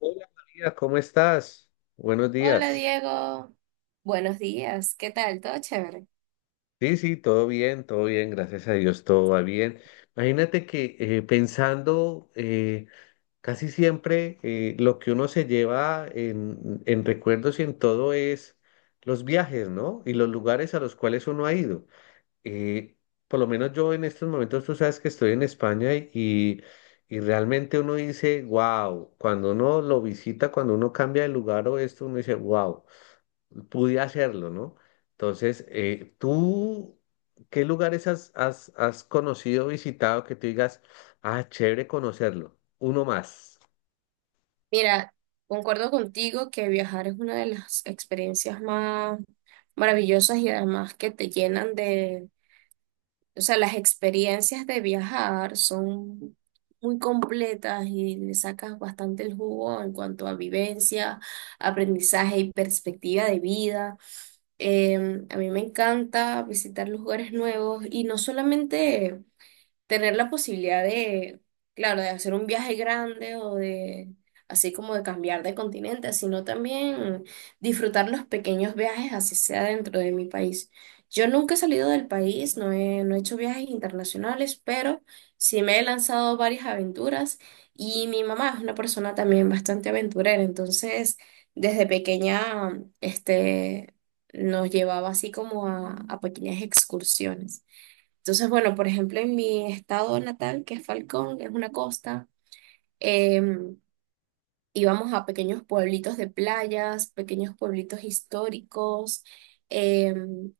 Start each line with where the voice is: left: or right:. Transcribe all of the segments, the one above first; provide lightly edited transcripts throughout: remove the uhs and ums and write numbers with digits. left: Hola María, ¿cómo estás? Buenos
right: Hola
left: días.
right: Diego, buenos días, ¿qué tal? ¿Todo chévere?
left: Sí, sí, todo bien, gracias a Dios, todo va bien. Imagínate que pensando, casi siempre, lo que uno se lleva en recuerdos y en todo es los viajes, ¿no? Y los lugares a los cuales uno ha ido. Eh, por lo menos yo en estos momentos, tú sabes que estoy en España y realmente uno dice, wow. Cuando uno lo visita, cuando uno cambia de lugar o esto, uno dice, wow, pude hacerlo, ¿no? Entonces, tú qué lugares has conocido, visitado que tú digas, ah, ¿chévere conocerlo? Uno más.
right: Mira, concuerdo contigo que viajar es una de las experiencias más maravillosas y además que te llenan o sea, las experiencias de viajar son muy completas y le sacas bastante el jugo en cuanto a vivencia, aprendizaje y perspectiva de vida. A mí me encanta visitar lugares nuevos y no solamente tener la posibilidad claro, de hacer un viaje grande así como de cambiar de continente, sino también disfrutar los pequeños viajes, así sea dentro de mi país. Yo nunca he salido del país, no he hecho viajes internacionales, pero sí me he lanzado varias aventuras y mi mamá es una persona también bastante aventurera, entonces desde pequeña, este, nos llevaba así como a pequeñas excursiones. Entonces, bueno, por ejemplo, en mi estado natal, que es Falcón, es una costa, em, íbamos a pequeños pueblitos de playas, pequeños pueblitos históricos. em,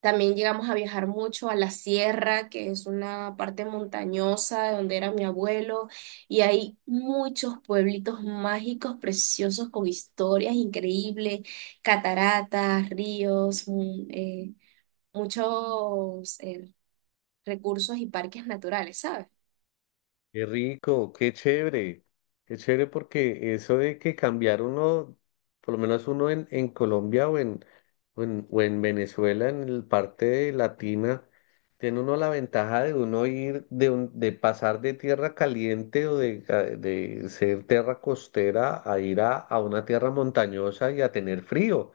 right: También llegamos a viajar mucho a la sierra, que es una parte montañosa de donde era mi abuelo, y hay muchos pueblitos mágicos, preciosos, con historias increíbles, cataratas, ríos, muchos... recursos y parques naturales, ¿sabes?
left: Qué rico, qué chévere, qué chévere, porque eso de que cambiar uno, por lo menos uno en Colombia o en Venezuela, en el parte de latina, tiene uno la ventaja de uno ir, de, de pasar de tierra caliente o de, de ser tierra costera a ir a una tierra montañosa y a tener frío.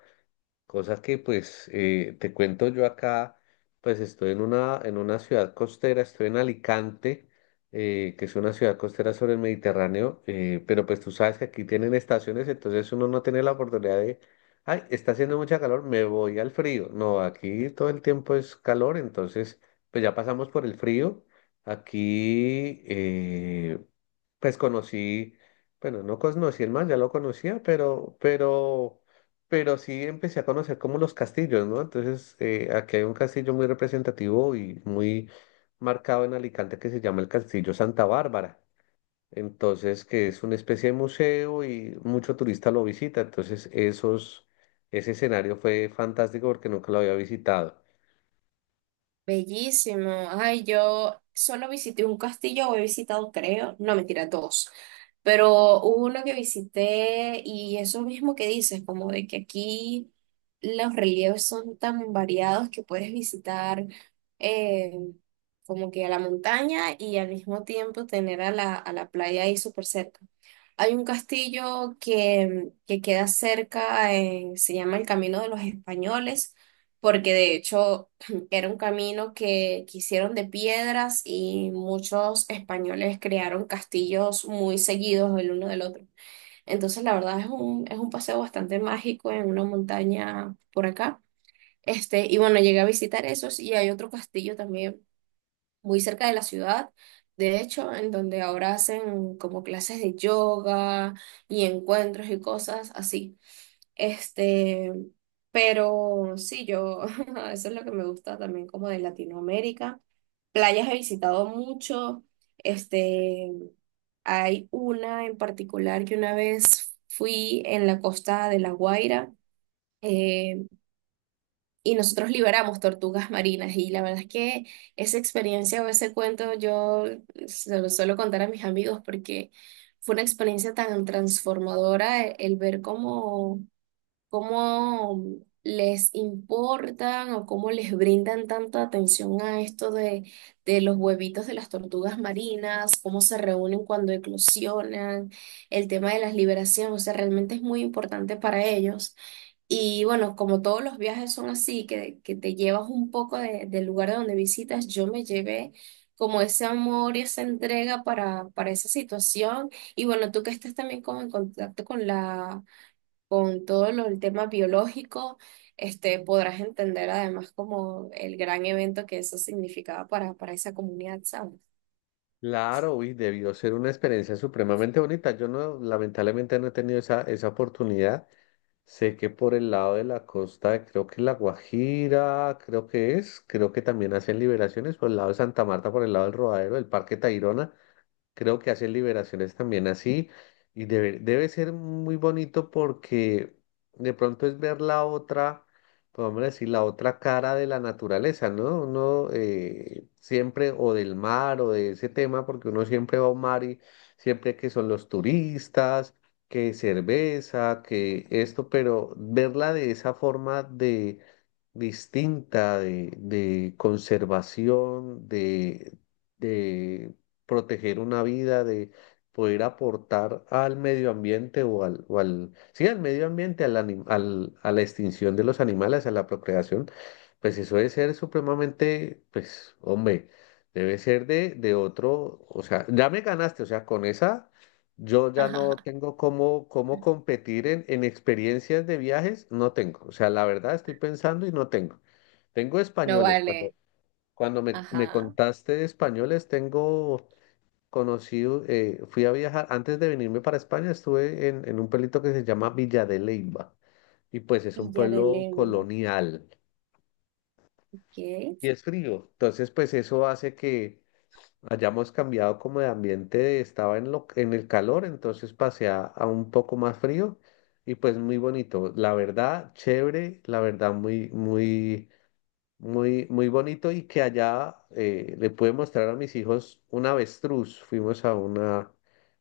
left: Cosa que pues, te cuento yo acá, pues estoy en una ciudad costera, estoy en Alicante, que es una ciudad costera sobre el Mediterráneo, pero pues tú sabes que aquí tienen estaciones, entonces uno no tiene la oportunidad de, ay, está haciendo mucha calor, me voy al frío. No, aquí todo el tiempo es calor, entonces pues ya pasamos por el frío. Aquí, pues conocí, bueno, no conocí el mar, ya lo conocía, pero sí empecé a conocer como los castillos, ¿no? Entonces, aquí hay un castillo muy representativo y muy marcado en Alicante que se llama el Castillo Santa Bárbara. Entonces, que es una especie de museo y mucho turista lo visita. Entonces, ese escenario fue fantástico porque nunca lo había visitado.
right: Bellísimo. Ay, yo solo visité un castillo, o he visitado, creo, no, mentira, dos. Pero hubo uno que visité y eso mismo que dices, como de que aquí los relieves son tan variados que puedes visitar eh, como que a la montaña y al mismo tiempo tener a a la playa ahí súper cerca. Hay un castillo que queda cerca, se llama el Camino de los Españoles, porque de hecho... Era un camino que hicieron de piedras y muchos españoles crearon castillos muy seguidos el uno del otro. Entonces, la verdad es es un paseo bastante mágico en una montaña por acá. Este, y bueno, llegué a visitar esos y hay otro castillo también muy cerca de la ciudad, de hecho, en donde ahora hacen como clases de yoga y encuentros y cosas así. Este, pero sí, yo, eso es lo que me gusta también como de Latinoamérica. Playas he visitado mucho. Este, hay una en particular que una vez fui en la costa de La Guaira. eh, y nosotros liberamos tortugas marinas y la verdad es que esa experiencia o ese cuento yo se lo suelo contar a mis amigos porque fue una experiencia tan transformadora el ver cómo, cómo les importan o cómo les brindan tanta atención a esto de los huevitos de las tortugas marinas, cómo se reúnen cuando eclosionan, el tema de las liberaciones, o sea, realmente es muy importante para ellos. Y bueno, como todos los viajes son así, que te llevas un poco de- del lugar de donde visitas, yo me llevé como ese amor y esa entrega para esa situación. Y bueno, tú que estás también como en contacto con con todo lo, el tema biológico, este, podrás entender además como el gran evento que eso significaba para esa comunidad, ¿sabes?
left: Claro, uy, debió ser una experiencia supremamente bonita. Yo no, lamentablemente no he tenido esa, esa oportunidad. Sé que por el lado de la costa de, creo que La Guajira, creo que es, creo que también hacen liberaciones por el lado de Santa Marta, por el lado del Rodadero, del Parque Tayrona. Creo que hacen liberaciones también así y debe, debe ser muy bonito, porque de pronto es ver la otra, podemos decir, la otra cara de la naturaleza, ¿no? Uno, siempre, o del mar o de ese tema, porque uno siempre va a un mar y siempre que son los turistas, que cerveza, que esto, pero verla de esa forma de distinta, de conservación, de proteger una vida, de poder aportar al medio ambiente o al sí, al medio ambiente, al, a la extinción de los animales, a la procreación, pues eso debe ser supremamente, pues, hombre, debe ser de otro, o sea, ya me ganaste, o sea, con esa... Yo ya no tengo cómo, cómo competir en experiencias de viajes, no tengo. O sea, la verdad estoy pensando y no tengo. Tengo
right: No
left: españoles. Cuando,
right: vale.
left: cuando me
right: Ajá.
left: contaste de españoles, tengo. Conocí, fui a viajar, antes de venirme para España, estuve en un pueblito que se llama Villa de Leyva y pues es un
right: Villa de
left: pueblo
right: Leyva.
left: colonial y
right: Ok.
left: es frío. Entonces, pues eso hace que hayamos cambiado como de ambiente, estaba en, lo, en el calor, entonces pasé a un poco más frío y pues muy bonito. La verdad, chévere, la verdad, muy, muy... muy, muy bonito. Y que allá, le pude mostrar a mis hijos un avestruz. Fuimos a una,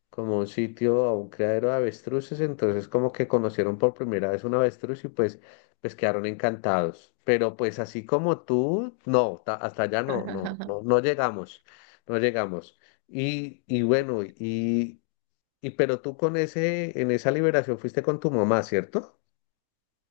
left: como un sitio, a un criadero de avestruces, entonces como que conocieron por primera vez un avestruz y pues, pues quedaron encantados. Pero pues así como tú, no, hasta allá no, no, no, no llegamos, no llegamos. Y bueno, y pero tú con ese, en esa liberación fuiste con tu mamá, ¿cierto?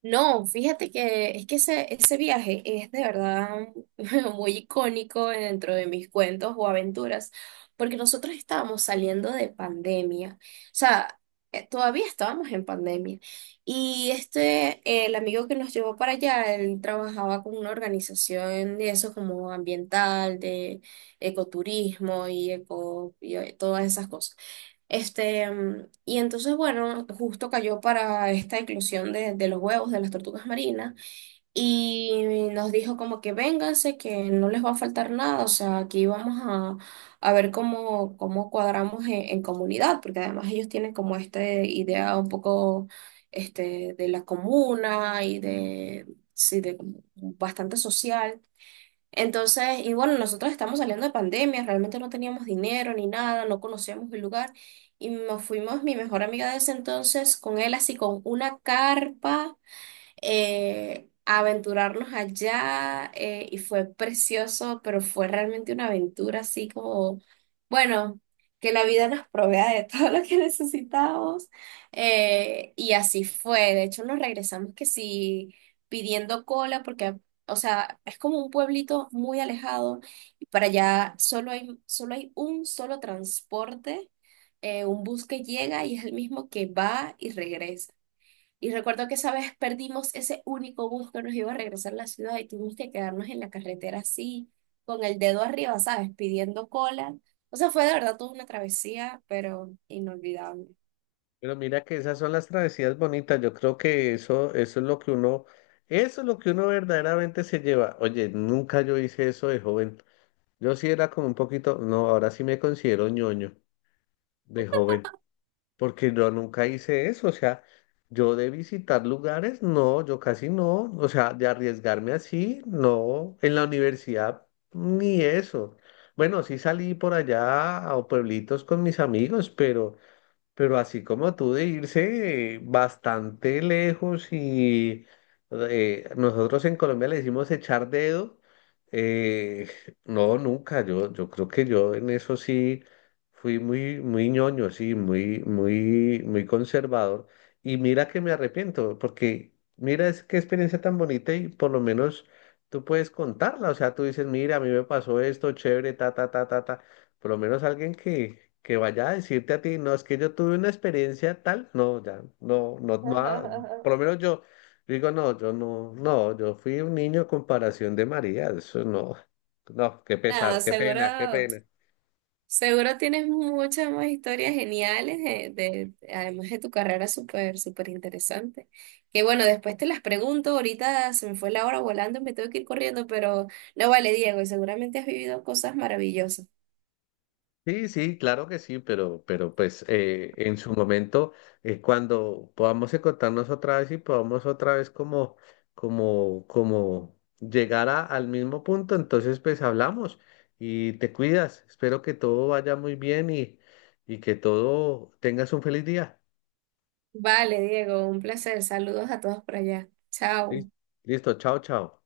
right: No, fíjate que es que ese viaje es de verdad muy icónico dentro de mis cuentos o aventuras, porque nosotros estábamos saliendo de pandemia, o sea, todavía estábamos en pandemia, y este, el amigo que nos llevó para allá, él trabajaba con una organización de eso como ambiental, de ecoturismo y todas esas cosas. Y entonces, bueno, justo cayó para esta inclusión de los huevos de las tortugas marinas y nos dijo como que vénganse, que no les va a faltar nada, o sea, aquí vamos a ver cómo, cómo cuadramos en comunidad, porque además ellos tienen como esta idea un poco este, de la comuna sí, de bastante social. Entonces, y bueno, nosotros estamos saliendo de pandemia, realmente no teníamos dinero ni nada, no conocíamos el lugar y nos fuimos, mi mejor amiga de ese entonces, con él así con una carpa a aventurarnos allá, y fue precioso, pero fue realmente una aventura así como, bueno, que la vida nos provea de todo lo que necesitábamos, y así fue. De hecho, nos regresamos que sí pidiendo cola porque... ah, o sea, es como un pueblito muy alejado y para allá solo hay un solo transporte, un bus que llega y es el mismo que va y regresa. Y recuerdo que esa vez perdimos ese único bus que nos iba a regresar a la ciudad y tuvimos que quedarnos en la carretera así, con el dedo arriba, ¿sabes? Pidiendo cola. O sea, fue de verdad toda una travesía, pero inolvidable.
left: Pero mira que esas son las travesías bonitas. Yo creo que eso es lo que uno, eso es lo que uno verdaderamente se lleva. Oye, nunca yo hice eso de joven. Yo sí era como un poquito, no, ahora sí me considero ñoño de joven, porque yo nunca hice eso. O sea, yo de visitar lugares, no, yo casi no. O sea, de arriesgarme así, no. En la universidad, ni eso. Bueno, sí salí por allá a pueblitos con mis amigos, pero así como tú, de irse, bastante lejos y, nosotros en Colombia le decimos echar dedo, eh, no, nunca. Yo creo que yo en eso sí fui muy, muy ñoño, sí, muy, muy, muy conservador. Y mira que me arrepiento, porque mira es qué experiencia tan bonita, y por lo menos tú puedes contarla. O sea, tú dices, mira, a mí me pasó esto, chévere, ta, ta, ta, ta, ta. Por lo menos alguien que vaya a decirte a ti, no, es que yo tuve una experiencia tal, no, ya, no, no, no, ha- por lo menos yo digo, no, yo no, no, yo fui un niño comparación de María, eso no, no, qué
right: Nada,
left: pesar, qué
right: seguro,
left: pena, qué pena.
right: seguro tienes muchas más historias geniales de- además de tu carrera súper, súper interesante. Que bueno, después te las pregunto, ahorita se me fue la hora volando, me tengo que ir corriendo, pero no vale, Diego, y seguramente has vivido cosas maravillosas.
left: Sí, sí, claro que sí, pero pues, en su momento, cuando podamos encontrarnos otra vez y podamos otra vez como, como, como llegar al mismo punto, entonces pues hablamos. Y te cuidas. Espero que todo vaya muy bien y que todo tengas un feliz día.
right: Vale, Diego, un placer. Saludos a todos por allá.
left: Lis-
right: Chao.
left: Listo, chao, chao.